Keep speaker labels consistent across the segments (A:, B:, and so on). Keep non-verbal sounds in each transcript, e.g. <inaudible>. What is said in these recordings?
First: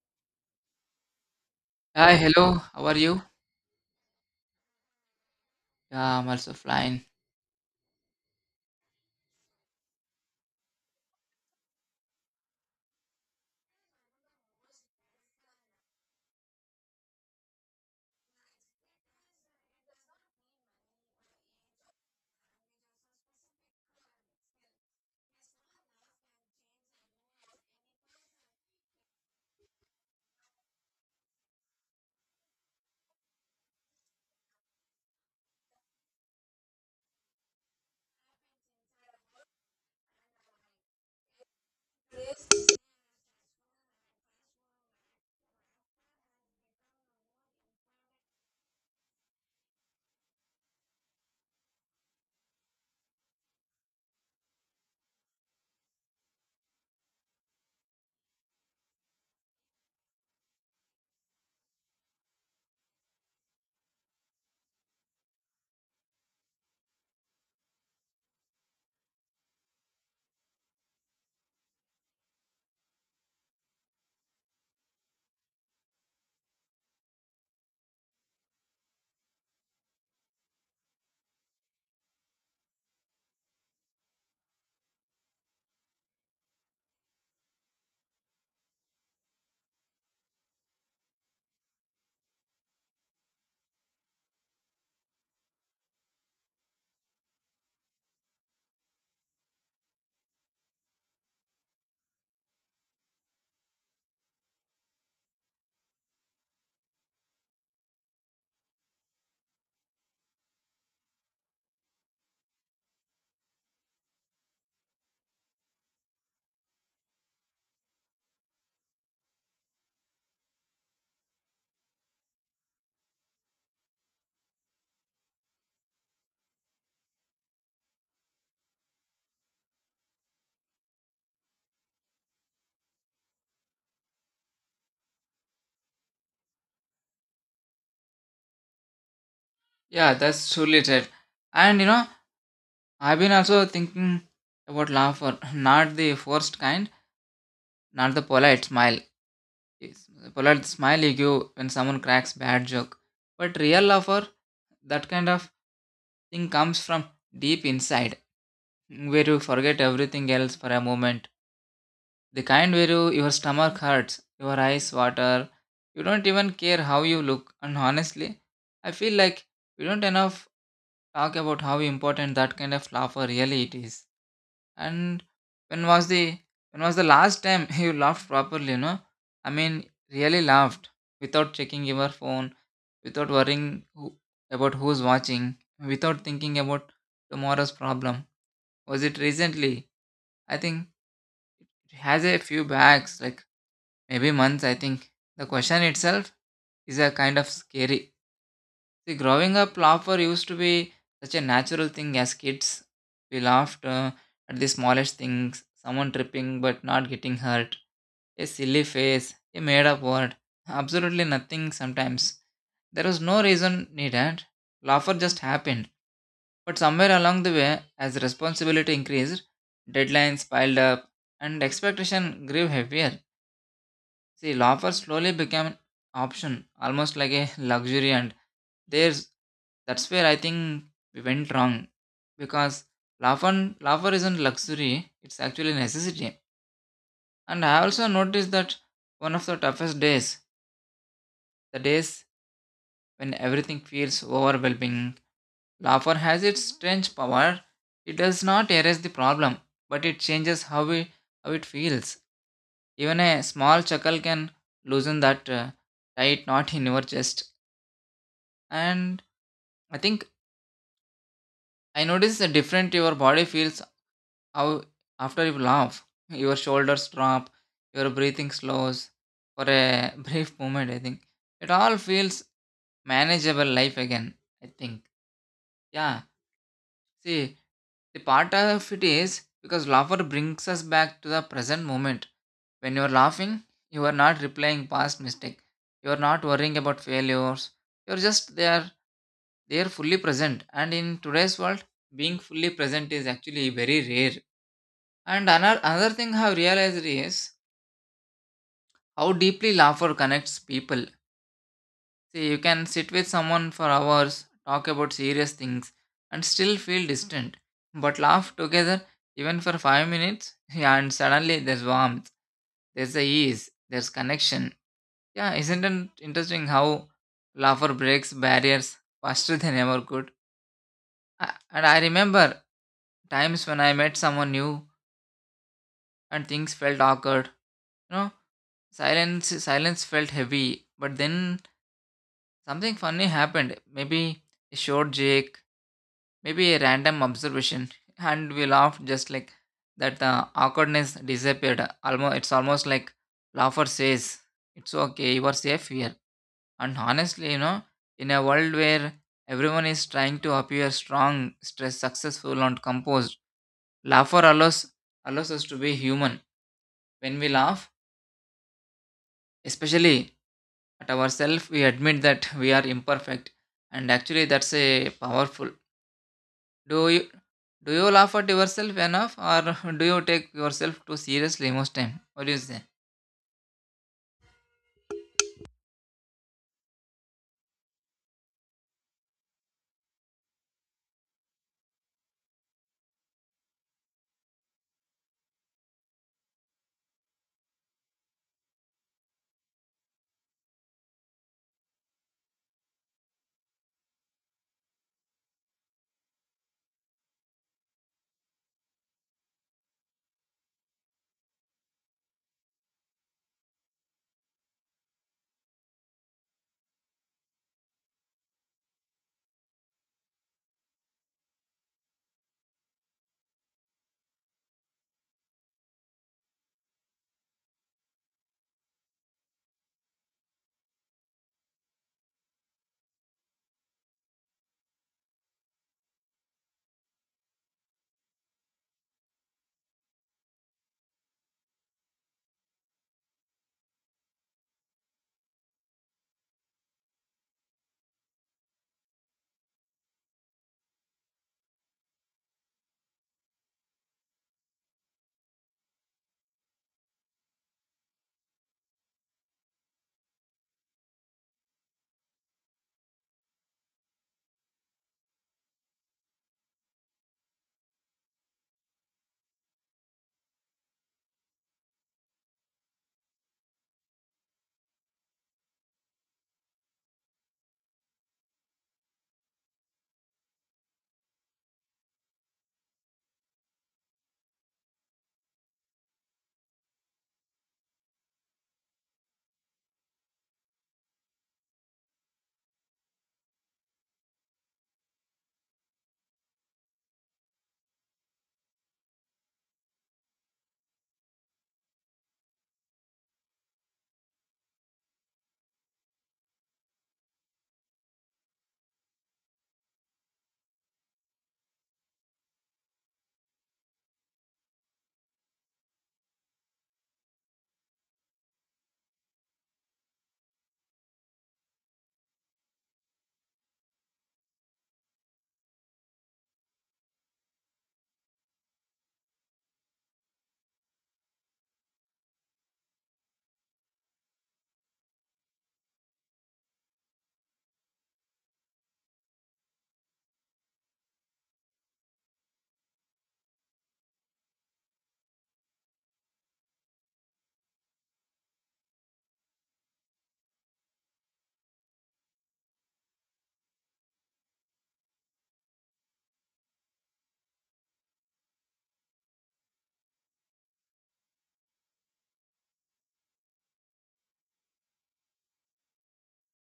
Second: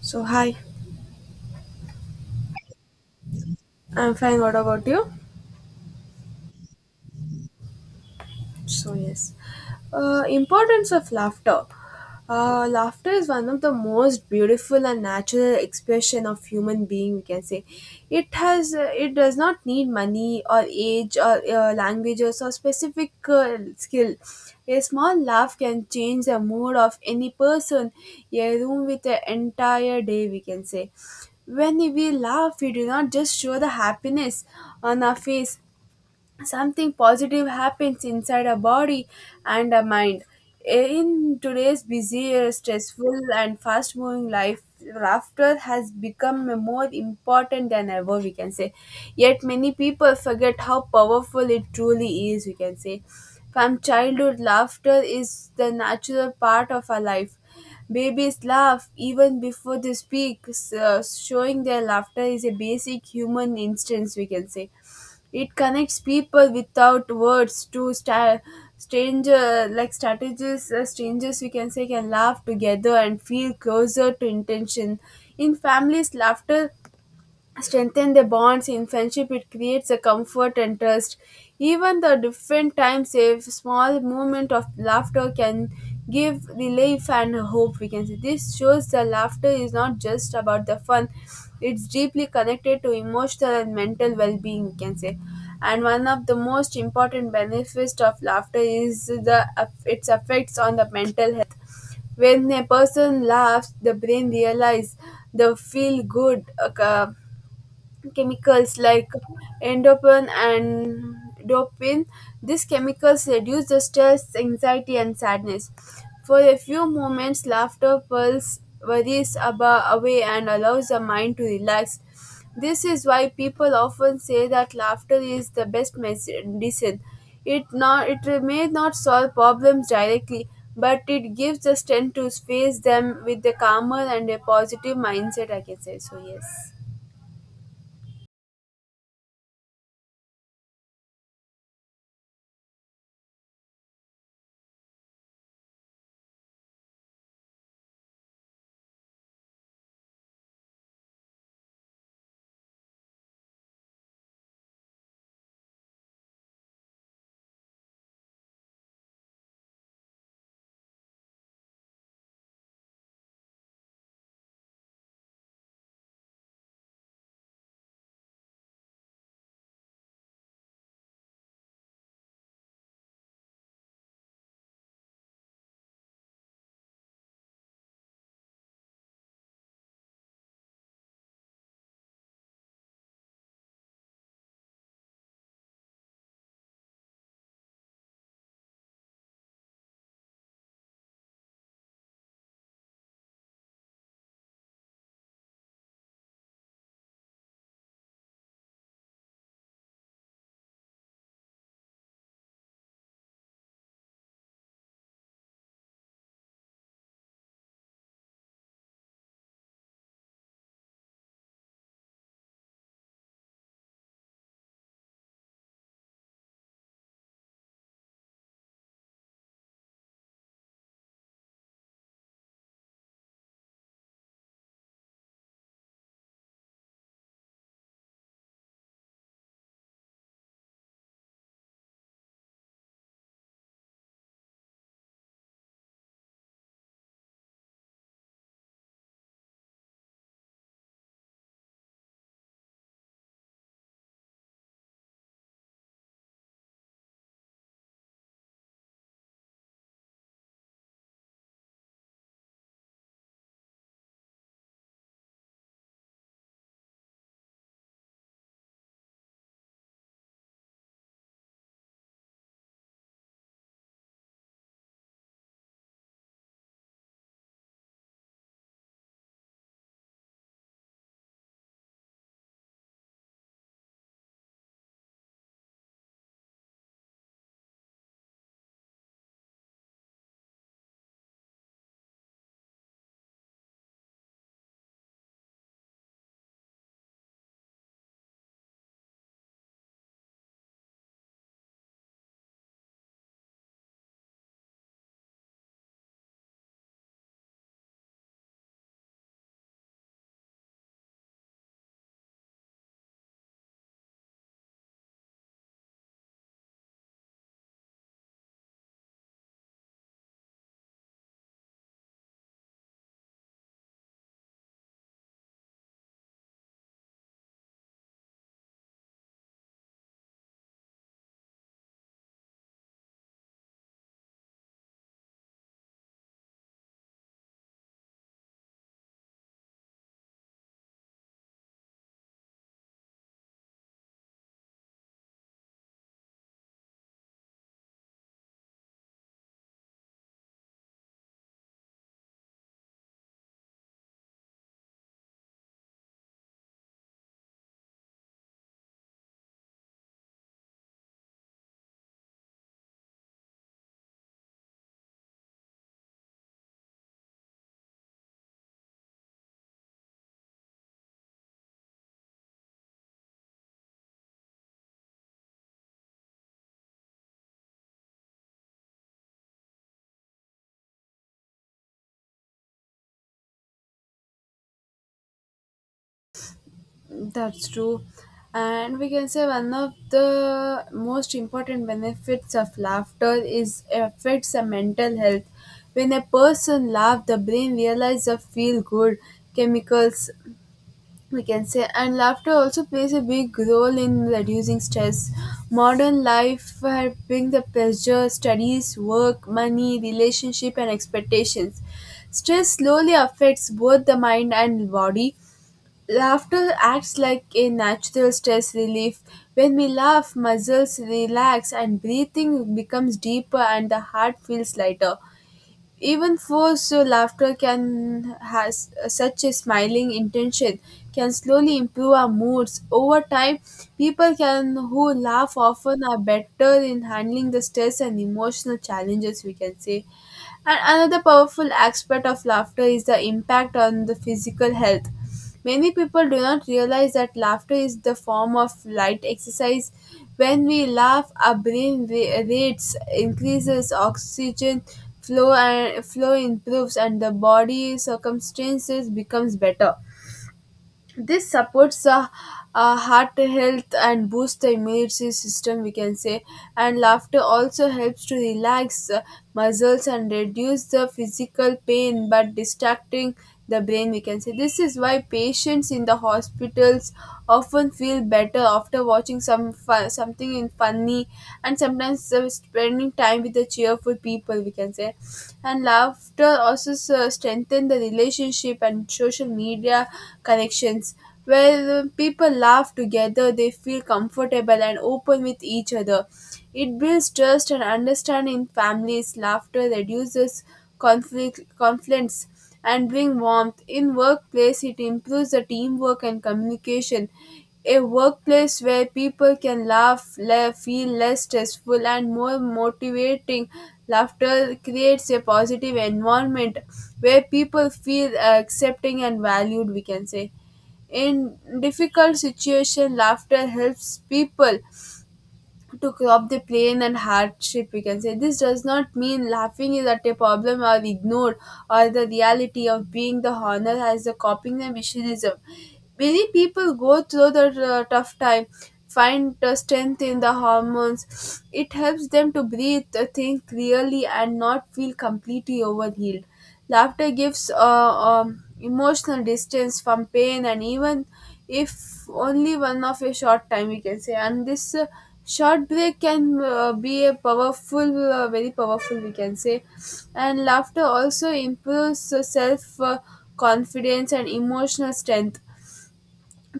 A: So hi,
B: Hi, hello. How are you?
A: I'm fine. What about you?
B: Yeah, I'm also flying.
A: So yes, importance of laughter. Laughter is one of the most beautiful and natural expression of human being. We can say it has. It does not need money or age or languages or specific skill. A small laugh can change the mood of any person, a room with an entire day. We can say when we laugh, we do not just show the happiness on our face, something positive happens inside a body and a mind. In today's busy stressful and fast moving life, laughter has become more important than ever, we can say, yet many people forget how powerful it truly is, we can say. From childhood, laughter is the natural part of our life. Babies laugh even before they speak, so showing their laughter is a basic human instinct, we can say. It connects people without words to stranger like strategies strangers, we can say, can laugh together and feel closer to intention. In families, laughter strengthen the bonds. In friendship, it creates a comfort and trust. Even the different times, a small moment of laughter can give relief and hope, we can say. This shows the laughter is not just about the fun, it's deeply connected to emotional and mental well-being, we can say. And one of the most important benefits of laughter is the its effects on the mental health. When a person laughs, the brain realizes the feel good uh, chemicals like endorphin and dopamine. These chemicals reduce the stress, anxiety, and sadness. For a few moments, laughter pulls worries away and allows the mind to relax. This is why people often say that laughter is the best medicine. It not it may not solve problems directly, but it gives the strength to face them with a calmer and a positive mindset, I can say. So yes.
B: Yeah, that's truly right. And you know, I've been also thinking about laughter, <laughs> not the forced kind, not the polite smile. Yes, the polite smile you give when someone cracks bad joke, but real laughter, that kind of thing comes from deep inside, where you forget everything else for a moment. The kind where you, your stomach hurts, your eyes water, you don't even care how you look. And honestly, I feel like we don't enough talk about how important that kind of laughter really it is. And when was the when was the last time <laughs> you laughed properly, you know? I mean really laughed without checking your phone, without worrying who, about who's watching, without thinking about tomorrow's problem. Was it recently? I think it has a few bags like maybe months, I think. The question itself is a kind of scary. See, growing up, laughter used to be such a natural thing as kids. We laughed at the smallest things, someone tripping but not getting hurt, a silly face, a made up word, absolutely nothing sometimes. There was no reason needed. Laughter just happened. But somewhere along the way, as responsibility increased, deadlines piled up, and expectation grew heavier. See, loafers slowly became an option, almost like a luxury, and there's that's where I think we went wrong because loafer isn't luxury; it's actually necessity. And I also noticed that one of the toughest days, the days when everything feels overwhelming, loafer has its strange power. It does not erase the problem, but it changes how it feels. Even a small chuckle can loosen that tight knot in your chest. And I think I noticed the different your body feels how after you laugh your shoulders drop your breathing slows for a <laughs> brief moment, I think it all feels manageable life again, I think. Yeah, see, the part of it is because laughter brings us back to the present moment. When you are laughing, you are not replaying past mistake, you are not worrying about failures, you are just there, they are fully present. And in today's world, being fully present is actually very rare. And another thing I have realized is how deeply laughter connects people. See, you can sit with someone for hours, talk about serious things, and still feel distant, but laugh together even for 5 minutes, <laughs> yeah, and suddenly there's warmth, there's the ease, there's connection. Yeah, isn't it interesting how laughter breaks barriers faster than ever could. And I remember times when I met someone new and things felt awkward. You know, silence felt heavy, but then something funny happened. Maybe a short joke, maybe a random observation, <laughs> and we laughed just like that. The awkwardness disappeared. Almost, it's almost like laughter says, "It's okay, you are safe here." And honestly, you know, in a world where everyone is trying to appear strong, stressed, successful, and composed, laughter allows us to be human. When we laugh, especially at ourselves, we admit that we are imperfect, and actually, that's a powerful. Do you do you laugh at yourself enough, or <laughs> do you take yourself too seriously most time? What do you say?
A: That's true. And we can say one of the most important benefits of laughter is affects the mental health. When a person laughs, the brain realizes the feel good chemicals, we can say. And laughter also plays a big role in reducing stress. Modern life has bring the pressure, studies, work, money, relationship and expectations. Stress slowly affects both the mind and body. Laughter acts like a natural stress relief. When we laugh, muscles relax and breathing becomes deeper and the heart feels lighter. Even forced so laughter can has such a smiling intention can slowly improve our moods. Over time, people can who laugh often are better in handling the stress and emotional challenges, we can say. And another powerful aspect of laughter is the impact on the physical health. Many people do not realize that laughter is the form of light exercise. When we laugh, our brain rates increases, oxygen flow and flow improves, and the body circumstances becomes better. This supports the heart health and boosts the immune system, we can say. And laughter also helps to relax muscles and reduce the physical pain but distracting the brain, we can say. This is why patients in the hospitals often feel better after watching some fun, something in funny, and sometimes spending time with the cheerful people, we can say. And laughter also strengthen the relationship and social media connections. Where people laugh together, they feel comfortable and open with each other. It builds trust and understanding. In families, laughter reduces conflicts and bring warmth. In workplace, it improves the teamwork and communication. A workplace where people can laugh, feel less stressful, and more motivating. Laughter creates a positive environment where people feel accepting and valued, we can say. In difficult situation, laughter helps people to crop the pain and hardship, we can say. This does not mean laughing is at a problem or ignored or the reality of being the honor as a coping the missionism. Many people go through the tough time, find the strength in the hormones. It helps them to breathe, think clearly and not feel completely overhealed. Laughter gives emotional distance from pain, and even if only one of a short time, we can say. And this short break can be a powerful, very powerful, we can say. And laughter also improves self confidence and emotional strength.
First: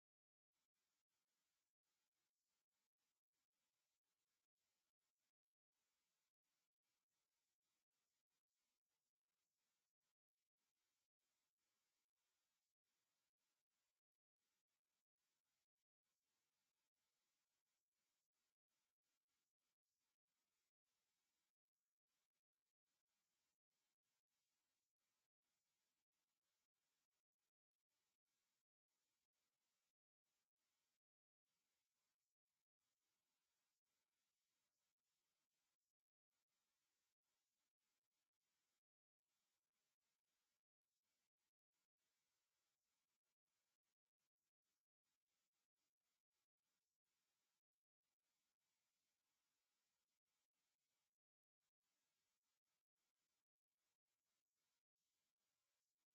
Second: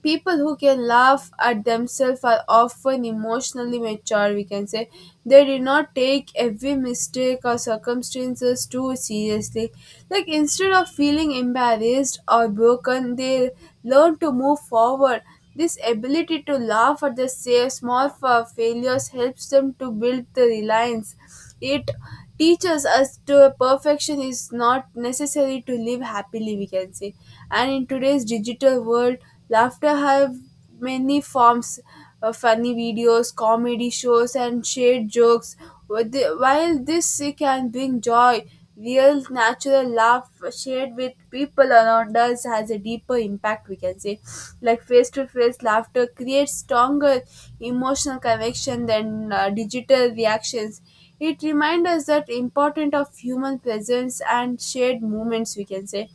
A: People who can laugh at themselves are often emotionally mature, we can say. They do not take every mistake or circumstances too seriously, like instead of feeling embarrassed or broken, they learn to move forward. This ability to laugh at the small failures helps them to build the reliance. It teaches us to perfection is not necessary to live happily, we can say. And in today's digital world, laughter have many forms: funny videos, comedy shows, and shared jokes. While this can bring joy, real natural laugh shared with people around us has a deeper impact, we can say. Like face to face laughter creates stronger emotional connection than digital reactions. It reminds us that important of human presence and shared moments, we can say.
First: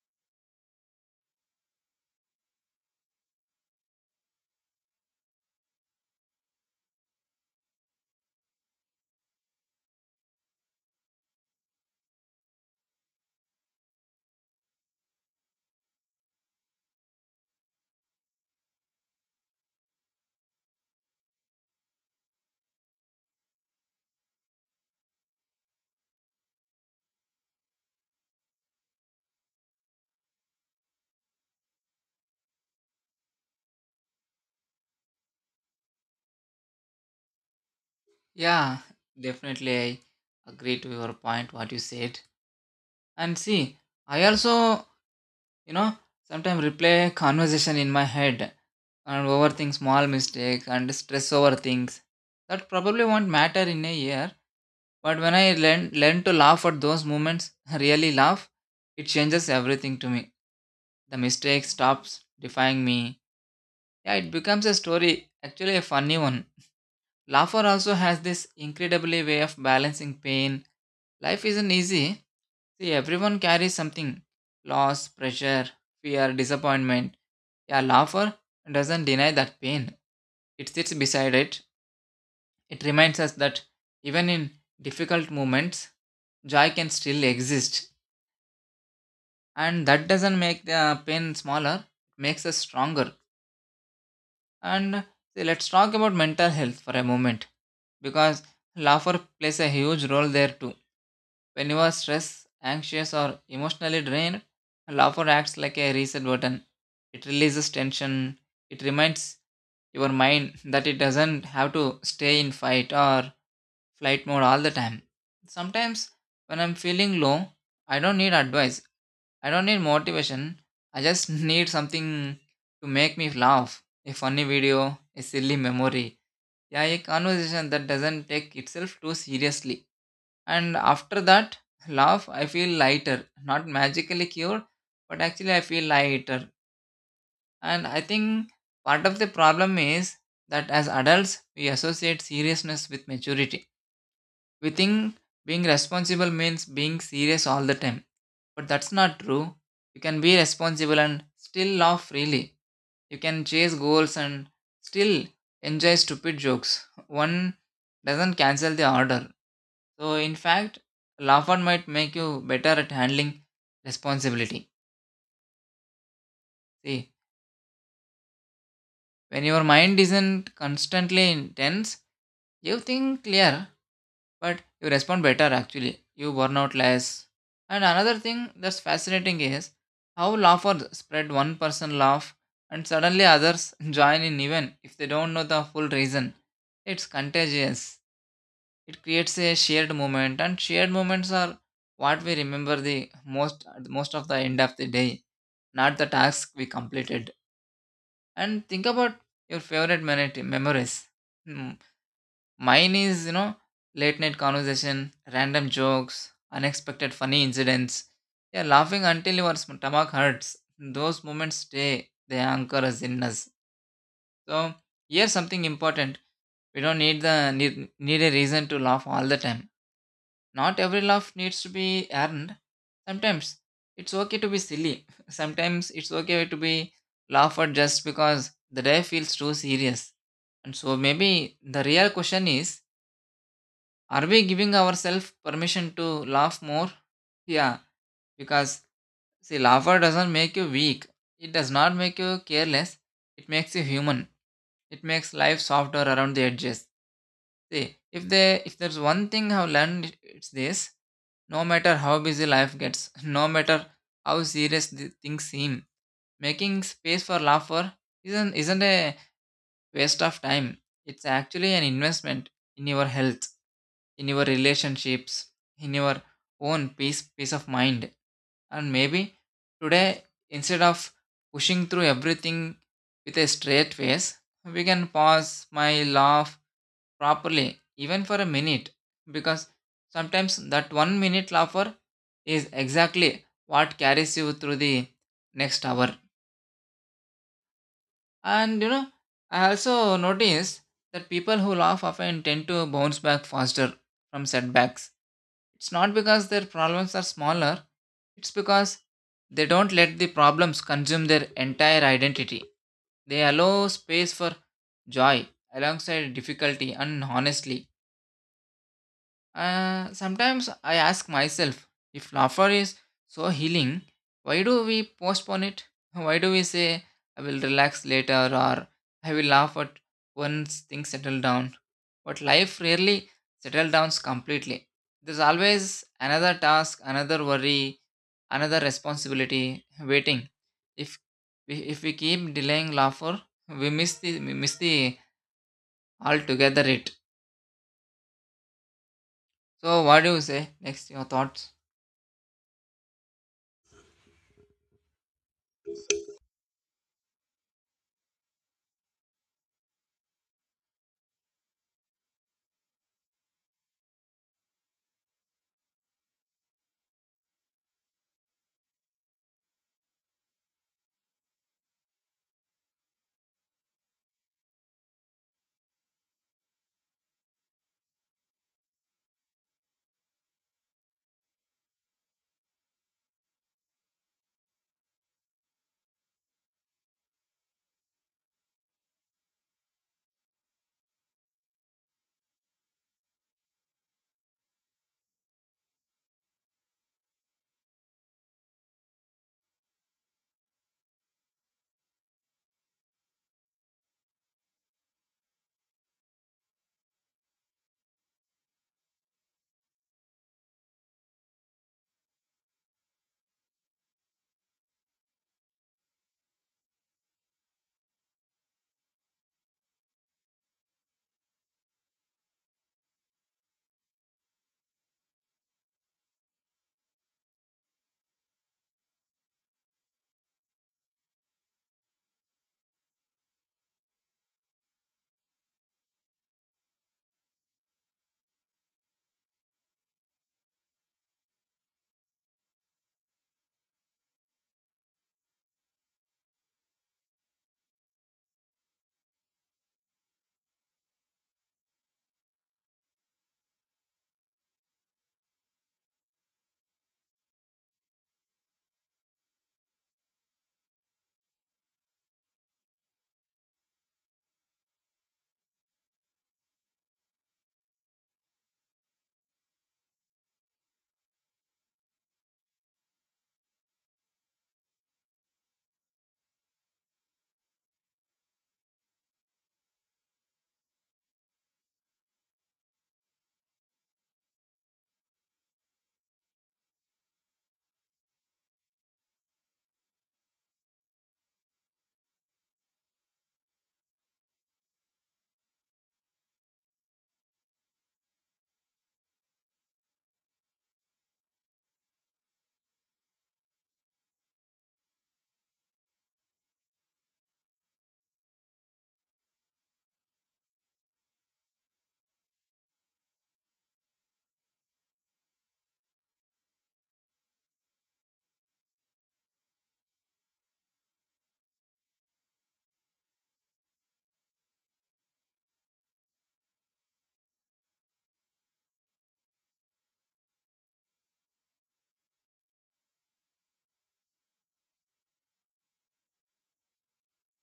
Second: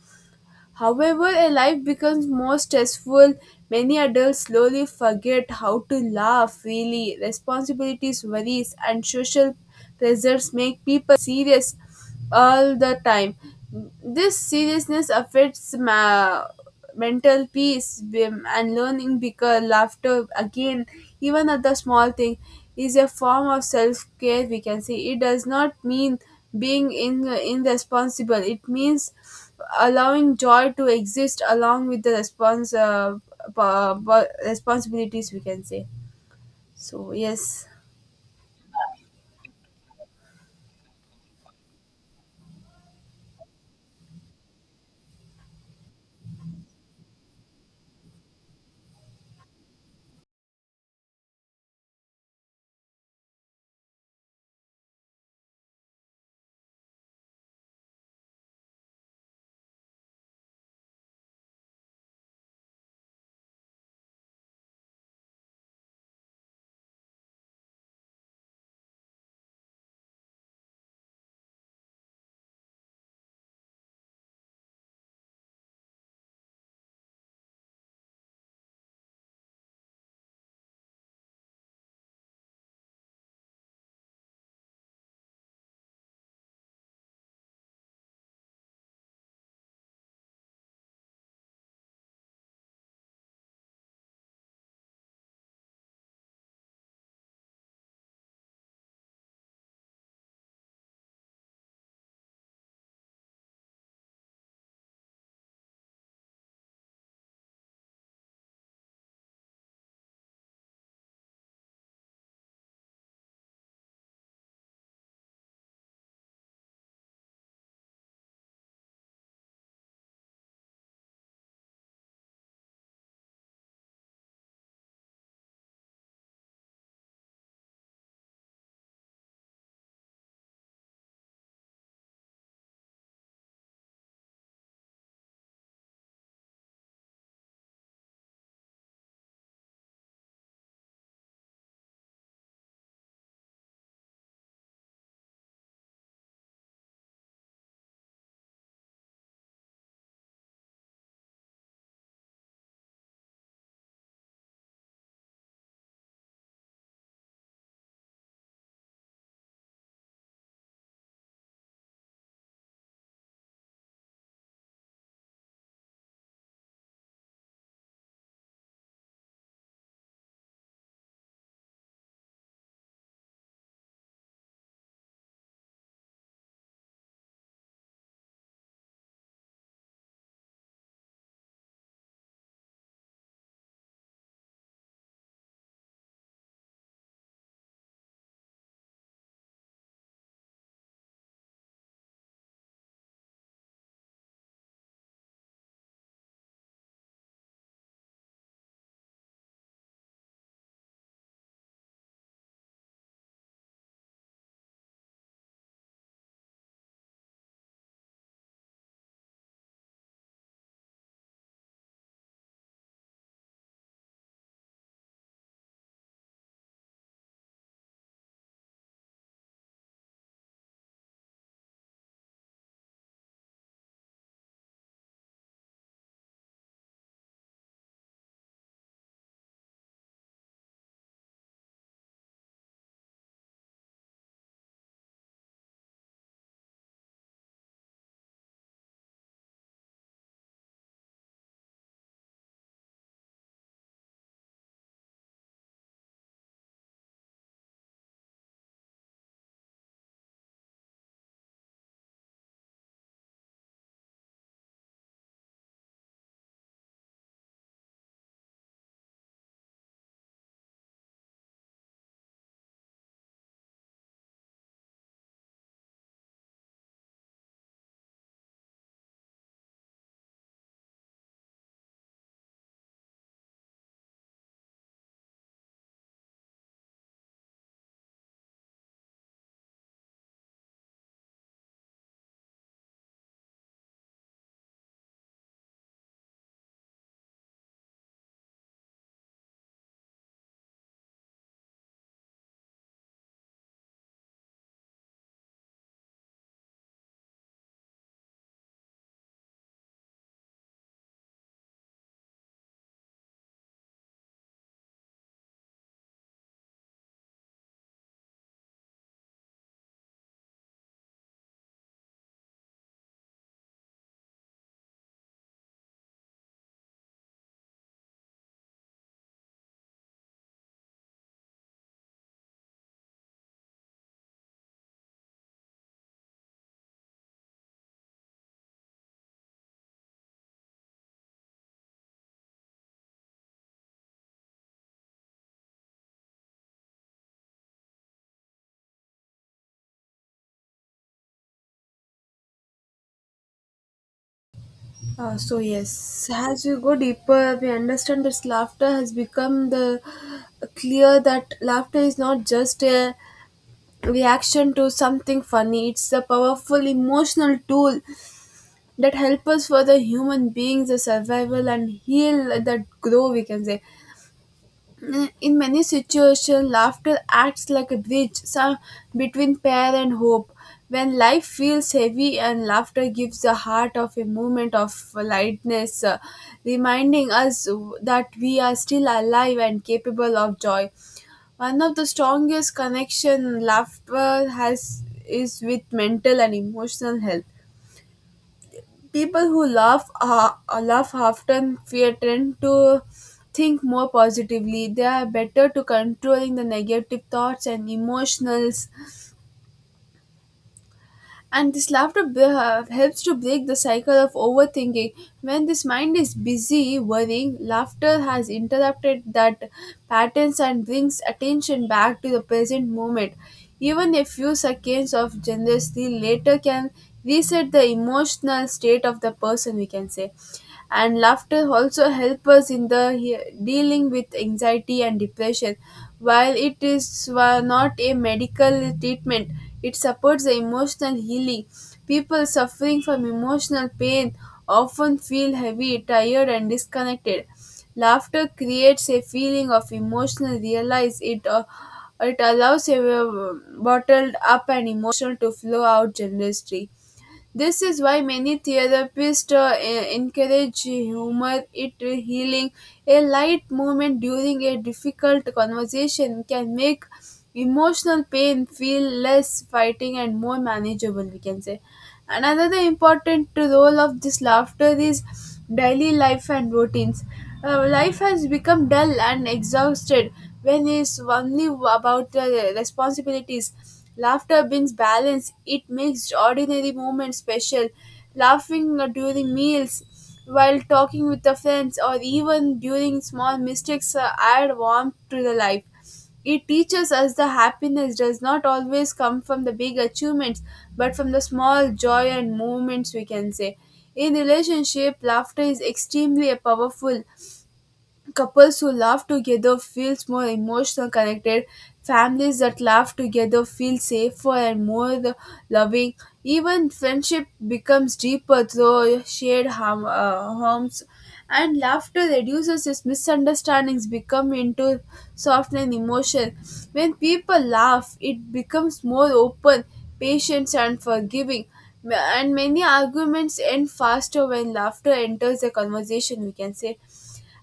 A: However, a life becomes more stressful. Many adults slowly forget how to laugh freely. Responsibilities, worries, and social pressures make people serious all the time. This seriousness affects mental peace bim, and learning, because laughter again, even at the small thing, is a form of self-care, we can say. It does not mean being in, irresponsible, it means allowing joy to exist along with the responsibilities, we can say. so yes
B: Yeah, definitely, I agree to your point. What you said, and see, I also, you know, sometimes replay conversation in my head and overthink small mistakes and stress over things that probably won't matter in a year. But when I learn to laugh at those moments, <laughs> really laugh, it changes everything to me. The mistake stops defying me. Yeah, it becomes a story, actually a funny one. Laughter also has this incredibly way of balancing pain. Life isn't easy. See, everyone carries something loss, pressure, fear, disappointment. Yeah, laughter doesn't deny that pain. It sits beside it, it reminds us that even in difficult moments, joy can still exist. And that doesn't make the pain smaller, it makes us stronger. And see, let's talk about mental health for a moment because laughter plays a huge role there too. When you are stressed, anxious, or emotionally drained, laughter acts like a reset button. It releases tension, it reminds your mind that it doesn't have to stay in fight or flight mode all the time. Sometimes when I'm feeling low, I don't need advice. I don't need motivation. I just <laughs> need something to make me laugh. A funny video, a silly memory. Yeah, a conversation that doesn't take itself too seriously. And after that laugh, I feel lighter. Not magically cured, but actually I feel lighter. And I think part of the problem is that as adults, we associate seriousness with maturity. We think being responsible means being serious all the time. But that's not true. You can be responsible and still laugh freely. You can chase goals and still enjoy stupid jokes. One doesn't cancel the order. So, in fact, laughter might make you better at handling responsibility. See, when your mind isn't constantly intense, you think clear, but you respond better actually. You burn out less. And another thing that's fascinating is how laughers spread. One person laugh and suddenly others <laughs> join in, even if they don't know the full reason. It's contagious. It creates a shared moment, and shared moments are what we remember the most most of the end of the day, not the task we completed. And think about your favorite memories. Hmm. Mine is, you know, late night conversation, random jokes, unexpected funny incidents. Yeah, laughing until your stomach hurts. Those moments stay, they anchor us in us. So, here's something important. We don't need a reason to laugh all the time. Not every laugh needs to be earned. Sometimes it's okay to be silly. <laughs> Sometimes it's okay to be laughed at just because the day feels too serious. And so maybe the real question is, are we giving ourselves permission to laugh more? Yeah, because see, laughter doesn't make you weak. It does not make you careless. It makes you human. It makes life softer around the edges. See, if there's one thing I've learned, it's this: no matter how busy life gets, <laughs> no matter how serious the things seem, making space for laughter isn't a waste of time. It's actually an investment in your health, in your relationships, in your own peace of mind. And maybe today, instead of pushing through everything with a straight face, we can pause, smile, laugh properly, even for a minute, because sometimes that 1 minute laugher is exactly what carries you through the next hour. And you know, I also noticed that people who laugh often tend to bounce back faster from setbacks. It's not because their problems are smaller, it's because they don't let the problems consume their entire identity. They allow space for joy alongside difficulty. And honestly, sometimes I ask myself, if laughter is so healing, why do we postpone it? <laughs> Why do we say, I will relax later, or I will laugh at once things settle down? But life rarely settles down completely. There's always another task, another worry, another responsibility waiting. If if we keep delaying laughter, we miss the altogether it. So what do you say? Next your thoughts.
A: uh, so yes as we go deeper we understand that laughter has become the clear that laughter is not just a reaction to something funny. It's a powerful emotional tool that helps us for the human beings, the survival and heal that grow, we can say. In many situations, laughter acts like a bridge between pain and hope. When life feels heavy, and laughter gives the heart of a moment of lightness, reminding us that we are still alive and capable of joy. One of the strongest connection laughter has is with mental and emotional health. People who laugh often fear tend to think more positively. They are better to controlling the negative thoughts and emotions. And this laughter helps to break the cycle of overthinking. When this mind is busy worrying, laughter has interrupted that patterns and brings attention back to the present moment. Even a few seconds of generosity later can reset the emotional state of the person, we can say. And laughter also help us in the dealing with anxiety and depression. While it is not a medical treatment, it supports the emotional healing. People suffering from emotional pain often feel heavy, tired and disconnected. Laughter creates a feeling of emotional realize it. It allows a bottled up and emotional to flow out generously. This is why many therapists encourage humor, it healing. A light moment during a difficult conversation can make emotional pain feel less fighting and more manageable, we can say. Another important role of this laughter is daily life and routines. Life has become dull and exhausted when it's only about the responsibilities. Laughter brings balance, it makes ordinary moments special. Laughing during meals, while talking with the friends, or even during small mistakes add warmth to the life. It teaches us that happiness does not always come from the big achievements, but from the small joy and moments, we can say. In relationship, laughter is extremely powerful. Couples who laugh together feels more emotional connected. Families that laugh together feel safer and more loving. Even friendship becomes deeper through shared harms. And laughter reduces its misunderstandings become into softening emotion. When people laugh, it becomes more open, patient, and forgiving. And many arguments end faster when laughter enters the conversation, we can say.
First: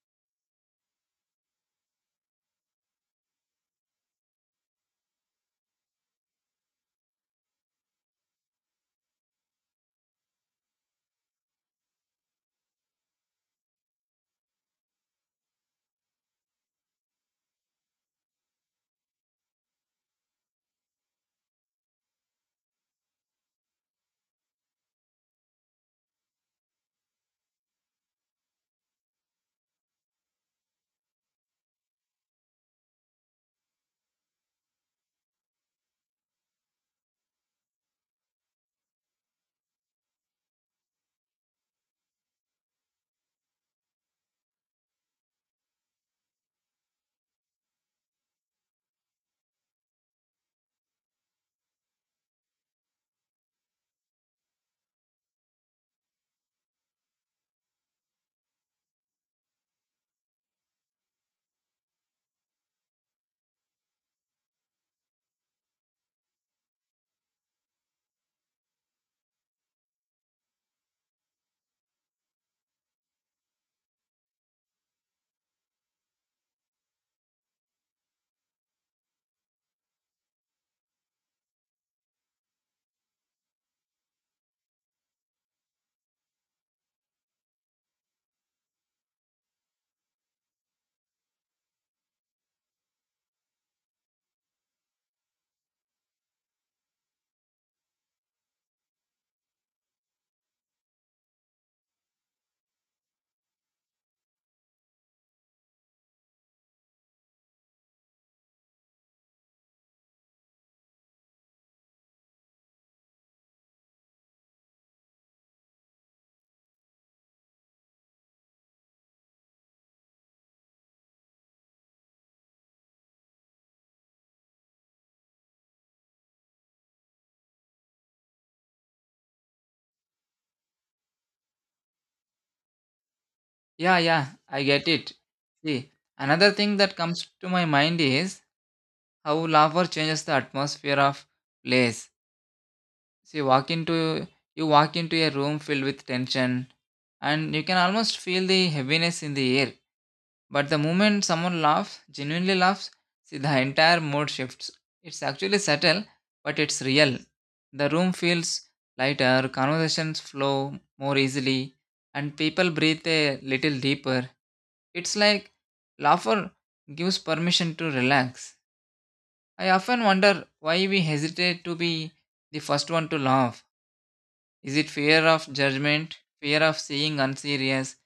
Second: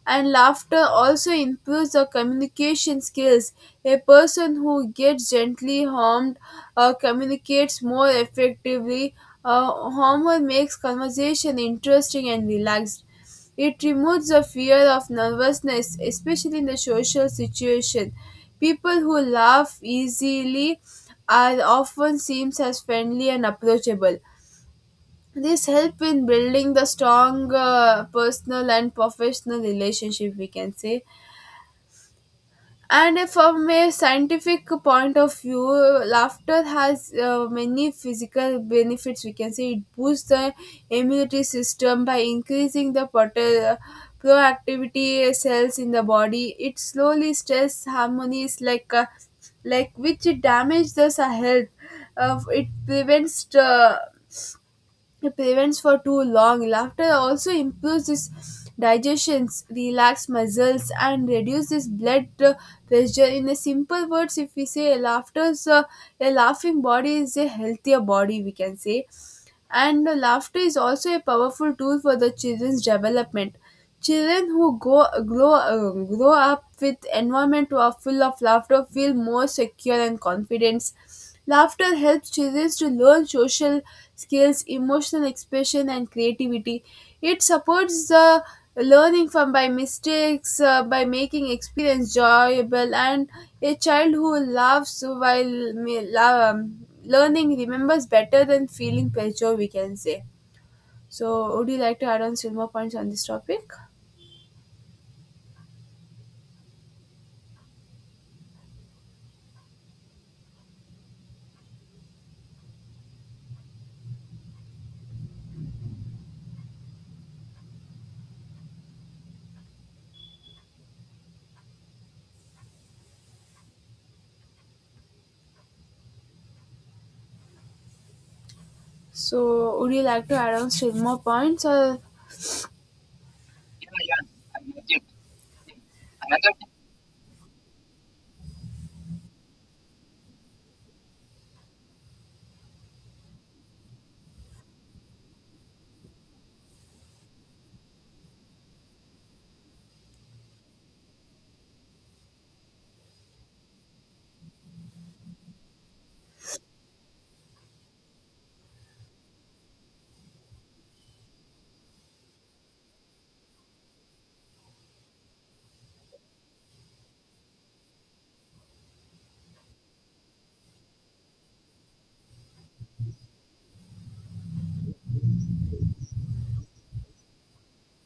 A: And laughter also improves the communication skills. A person who gets gently harmed communicates more effectively. Humor makes conversation interesting and relaxed. It removes the fear of nervousness, especially in the social situation. People who laugh easily are often seen as friendly and approachable. This help in building the strong personal and professional relationship, we can say. And from a scientific point of view, laughter has many physical benefits, we can say. It boosts the immunity system by increasing the proactivity cells in the body. It slowly stress harmonies like which damage the health. Uh, it prevents uh, it prevents for too long. Laughter also improves this digestions, relax muscles, and reduce this blood pressure. In a simple words, if we say laughter's a laughing body is a healthier body, we can say. And laughter is also a powerful tool for the children's development. Children who grow up with environment who are full of laughter feel more secure and confident. Laughter helps children to learn social skills, emotional expression, and creativity. It supports the learning from by mistakes, by making experience enjoyable, and a child who laughs while learning remembers better than feeling pressure, we can say. So, would you like to add on still more points on this topic? So, would you like to add on still more points or
B: Yeah, yeah, I get it. See, another thing that comes to my mind is how laughter changes the atmosphere of place. See, walk into you walk into a room filled with tension, and you can almost feel the heaviness in the air. But the moment someone laughs, genuinely laughs, see the entire mood shifts. It's actually subtle, but it's real. The room feels lighter, conversations flow more easily, and people breathe a little deeper. It's like laughter gives permission to relax. I often wonder why we hesitate to be the first one to laugh. Is it fear of judgment, fear of seeing unserious?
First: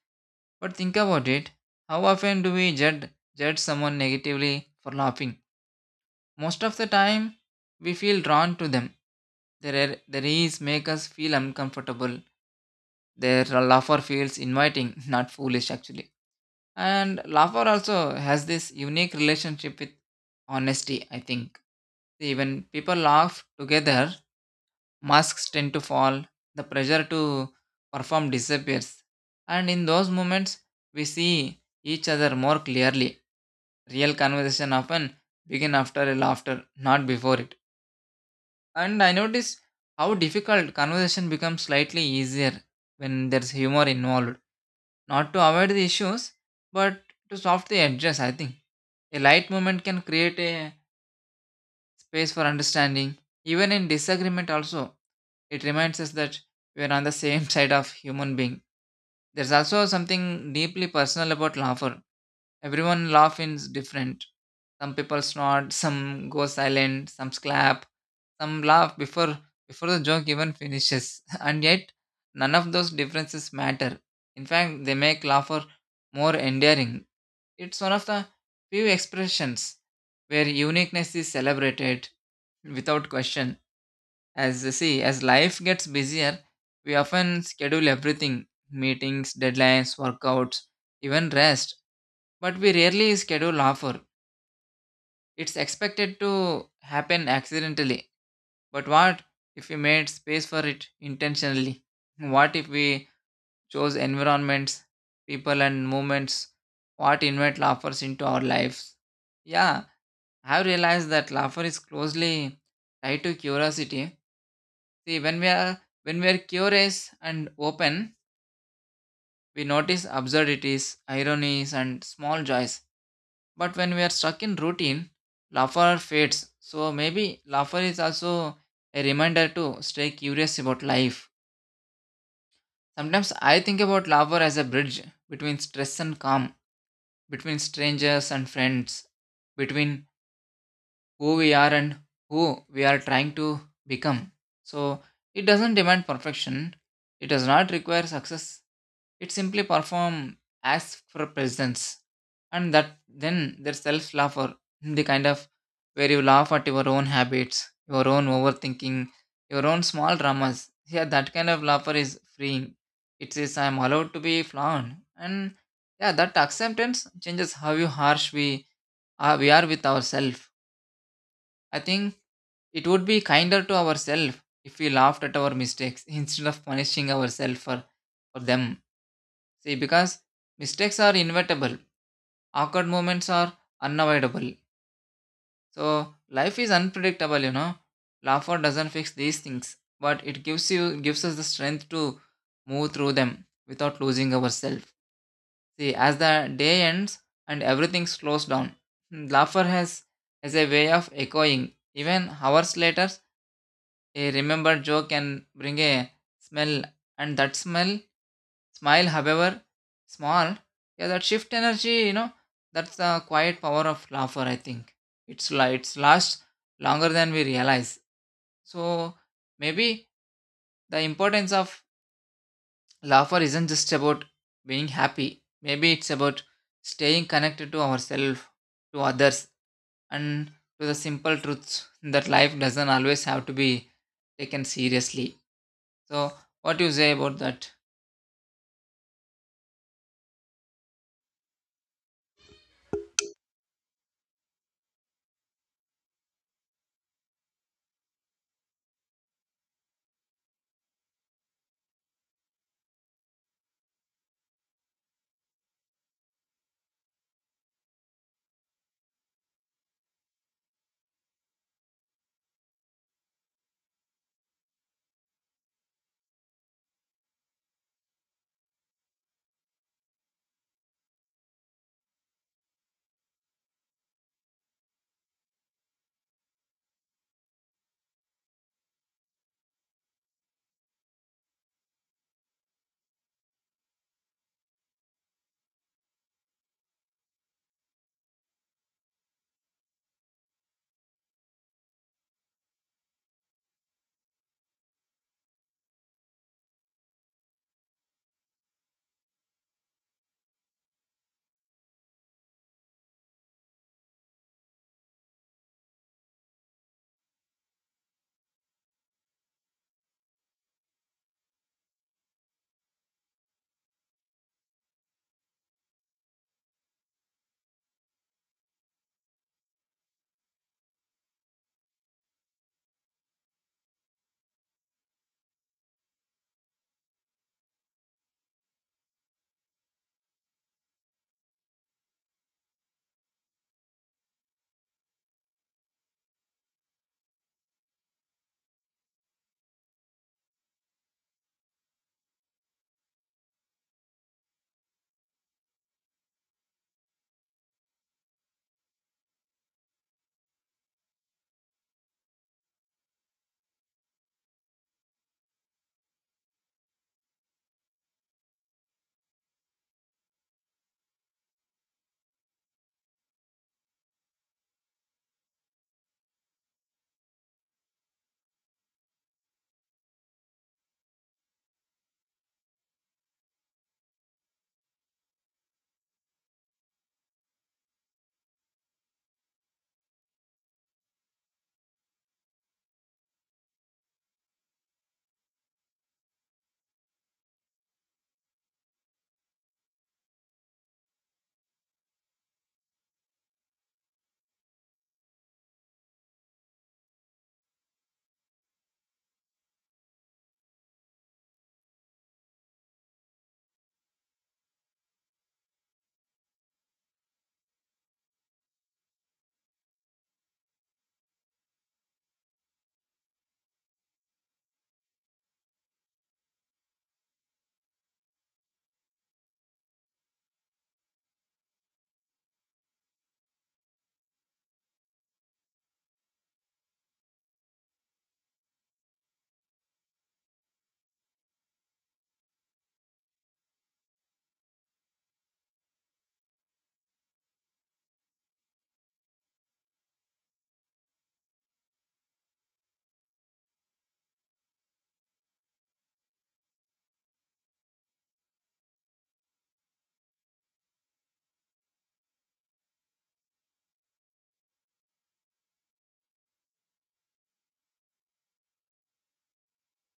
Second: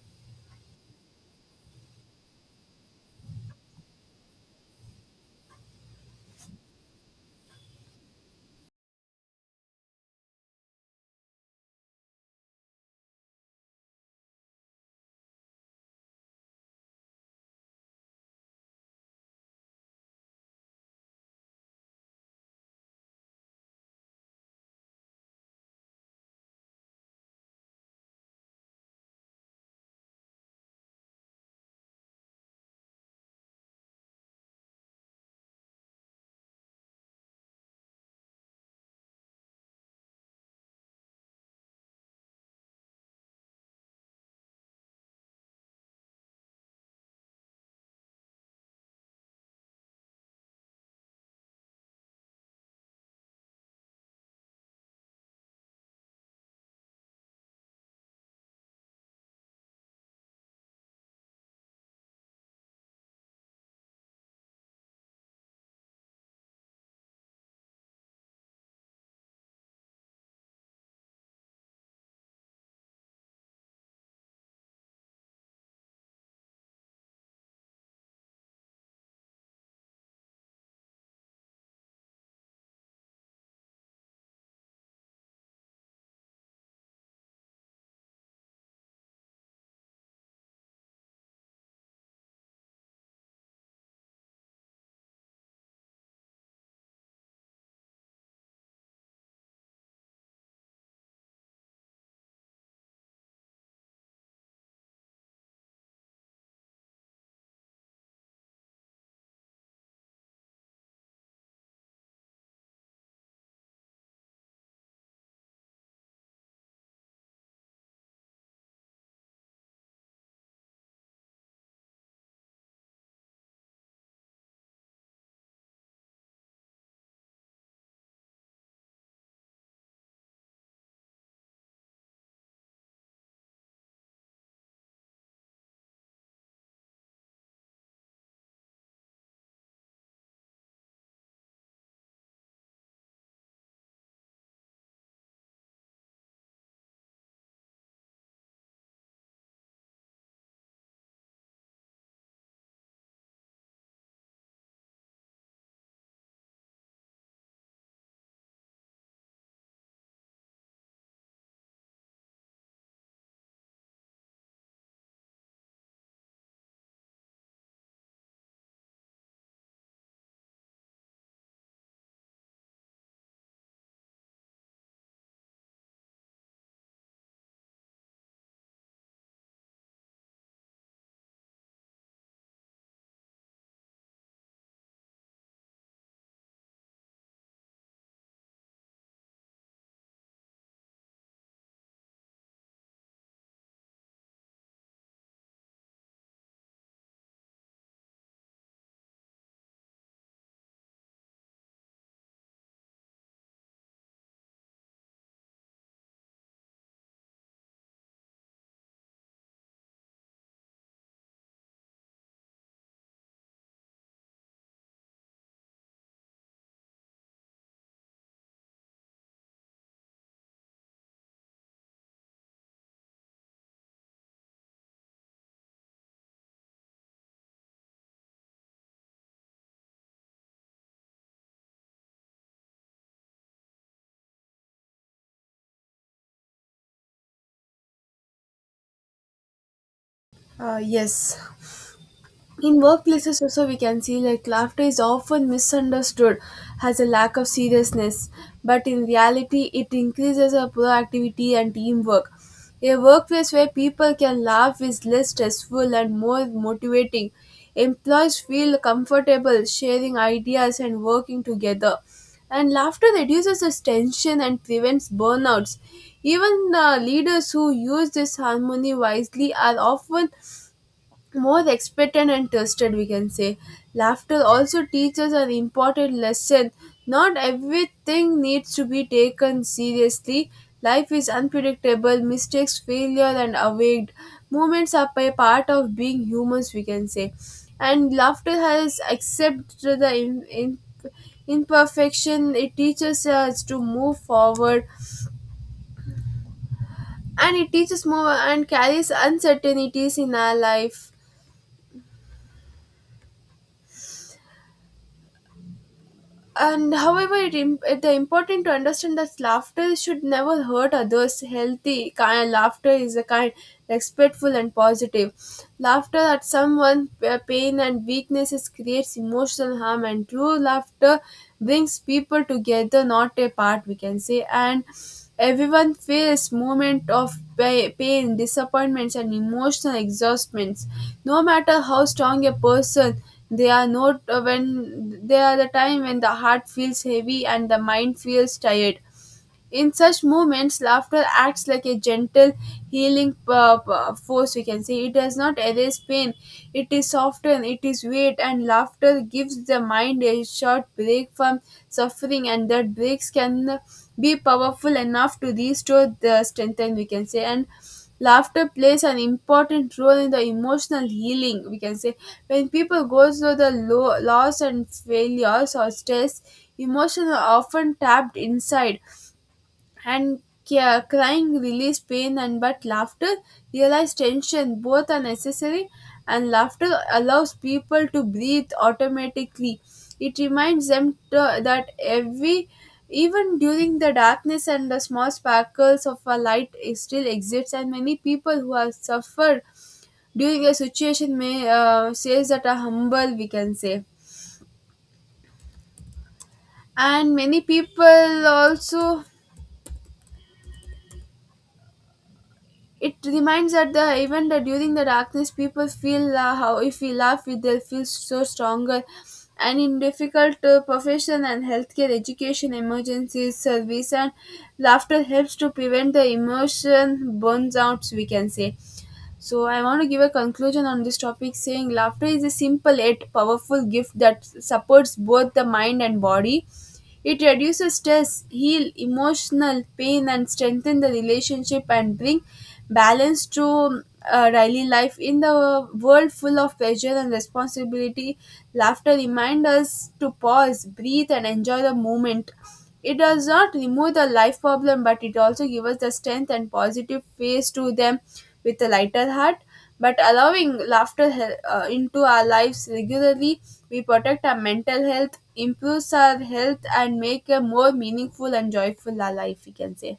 B: But think about it. How often do we judge someone negatively for laughing? Most of the time, we feel drawn to them. Their ease make us feel uncomfortable. Their laughter feels inviting, <laughs> not foolish actually. And Lafar also has this unique relationship with honesty, I think. See, when people laugh together, masks tend to fall, the pressure to perform disappears. And in those moments, we see each other more clearly. Real conversation often begin after a laughter, not before it. And I noticed how difficult conversation becomes slightly easier when there's humor involved, not to avoid the issues, but to softly address, I think. A light moment can create a space for understanding. Even in disagreement also, it reminds us that we are on the same <laughs> side of human being. There's also something deeply personal about laughter. Everyone laugh is different. Some people snort, some go silent, some clap, some laugh before the joke even finishes. <laughs> And yet none of those differences matter. In fact, they make laughter more endearing. It's one of the few expressions where uniqueness is celebrated without question. As you see, as life gets busier, we often schedule everything meetings, deadlines, workouts, even rest, but we rarely schedule offer. It's expected to happen accidentally. But what if we made space for it intentionally? What if we chose environments, people, and moments? What invite laughers into our lives? Yeah, I've realized that laughter is closely tied to curiosity. See, when we are curious and open, we notice absurdities, ironies, and small joys. But when we are stuck in routine, laughter fades. So maybe laughter is also a reminder to stay curious about life. Sometimes I think about laughter as a bridge between stress and calm, between strangers and friends, between who we are and who we are trying to become. So it doesn't demand perfection. It does not require success. It simply perform acts for presence. And that then there's self love or the kind of where you laugh at your own habits, your own overthinking, your own small dramas. Yeah, that kind of laughter is freeing. It says I'm allowed to be flawed. And yeah, that acceptance changes how you harsh we are with ourselves. I think it would be kinder to ourselves if we laughed at our mistakes <laughs> instead of punishing ourselves for them. See, because mistakes are inevitable, awkward moments are unavoidable. So, life is unpredictable, you know. Laughter doesn't fix these things, but it gives us the strength to move through them without losing ourselves. See, as the day ends and everything slows down, laughter has a way of echoing. Even hours later, a remembered joke can bring a smell, and that smile, however small, yeah, that shift energy, you know, that's the quiet power of laughter. I think it's la- it's lasts longer than we realize. So maybe the importance of laughter isn't just about being happy. Maybe it's about staying connected to ourselves, to others, and to the simple truths that life doesn't always have to be taken seriously. So, what do you say about that?
A: Yes, in workplaces also we can see like laughter is often misunderstood as a lack of seriousness, but in reality it increases our productivity and teamwork. A workplace where people can laugh is less stressful and more motivating. Employees feel comfortable sharing ideas and working together. And laughter reduces the tension and prevents burnouts. Even leaders who use this harmony wisely are often more expectant and trusted, we can say. Laughter also teaches an important lesson: not everything needs to be taken seriously. Life is unpredictable, mistakes, failure and awaked moments are a part of being humans, we can say. And laughter has accepted the imperfection. It teaches us to move forward and it teaches more and carries uncertainties in our life. And however it the important to understand that laughter should never hurt others. Healthy kind laughter is a kind, respectful and positive. Laughter at someone's pain and weaknesses creates emotional harm, and true laughter brings people together, not apart, we can say. And everyone feels moment of pain, disappointments and emotional exhaustments, no matter how strong a person they are not, when they are the time when the heart feels heavy and the mind feels tired. In such moments, laughter acts like a gentle healing force, we can say. It does not erase pain; it is soften, it is weight, and laughter gives the mind a short break from suffering, and that breaks can be powerful enough to restore the strength. And we can say, and laughter plays an important role in the emotional healing, we can say. When people go through the low, loss and failures or stress, emotions are often tapped inside, and crying release pain, and but laughter realize tension, both are necessary. And laughter allows people to breathe automatically. It reminds them to, that every even during the darkness and the small sparkles of a light is still exists. And many people who have suffered during a situation may, says that are humble, we can say. And many people also it reminds that the even that during the darkness, people feel, how if we laugh, they'll feel so stronger. And in difficult profession and healthcare, education, emergencies, service, and laughter helps to prevent the emotion burns out, we can say. So I want to give a conclusion on this topic saying laughter is a simple yet powerful gift that supports both the mind and body. It reduces stress, heal emotional pain, and strengthen the relationship and bring balance to daily life in the world full of pressure and responsibility. Laughter reminds us to pause, breathe, and enjoy the moment. It does not remove the life problem, but it also gives us the strength and positive face to them with a lighter heart. But allowing laughter into our lives regularly, we protect our mental health, improves our health, and make a more meaningful and joyful our life, we can say.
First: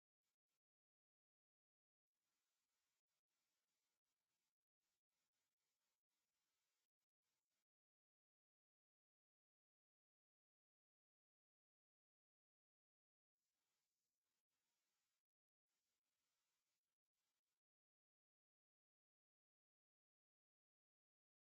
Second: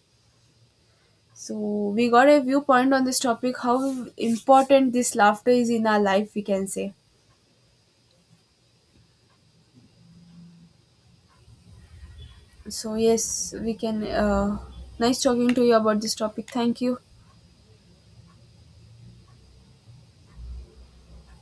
A: So we got a viewpoint on this topic, how important this laughter is in our life, we can say. So yes, we can. Nice talking to you about this topic. Thank you.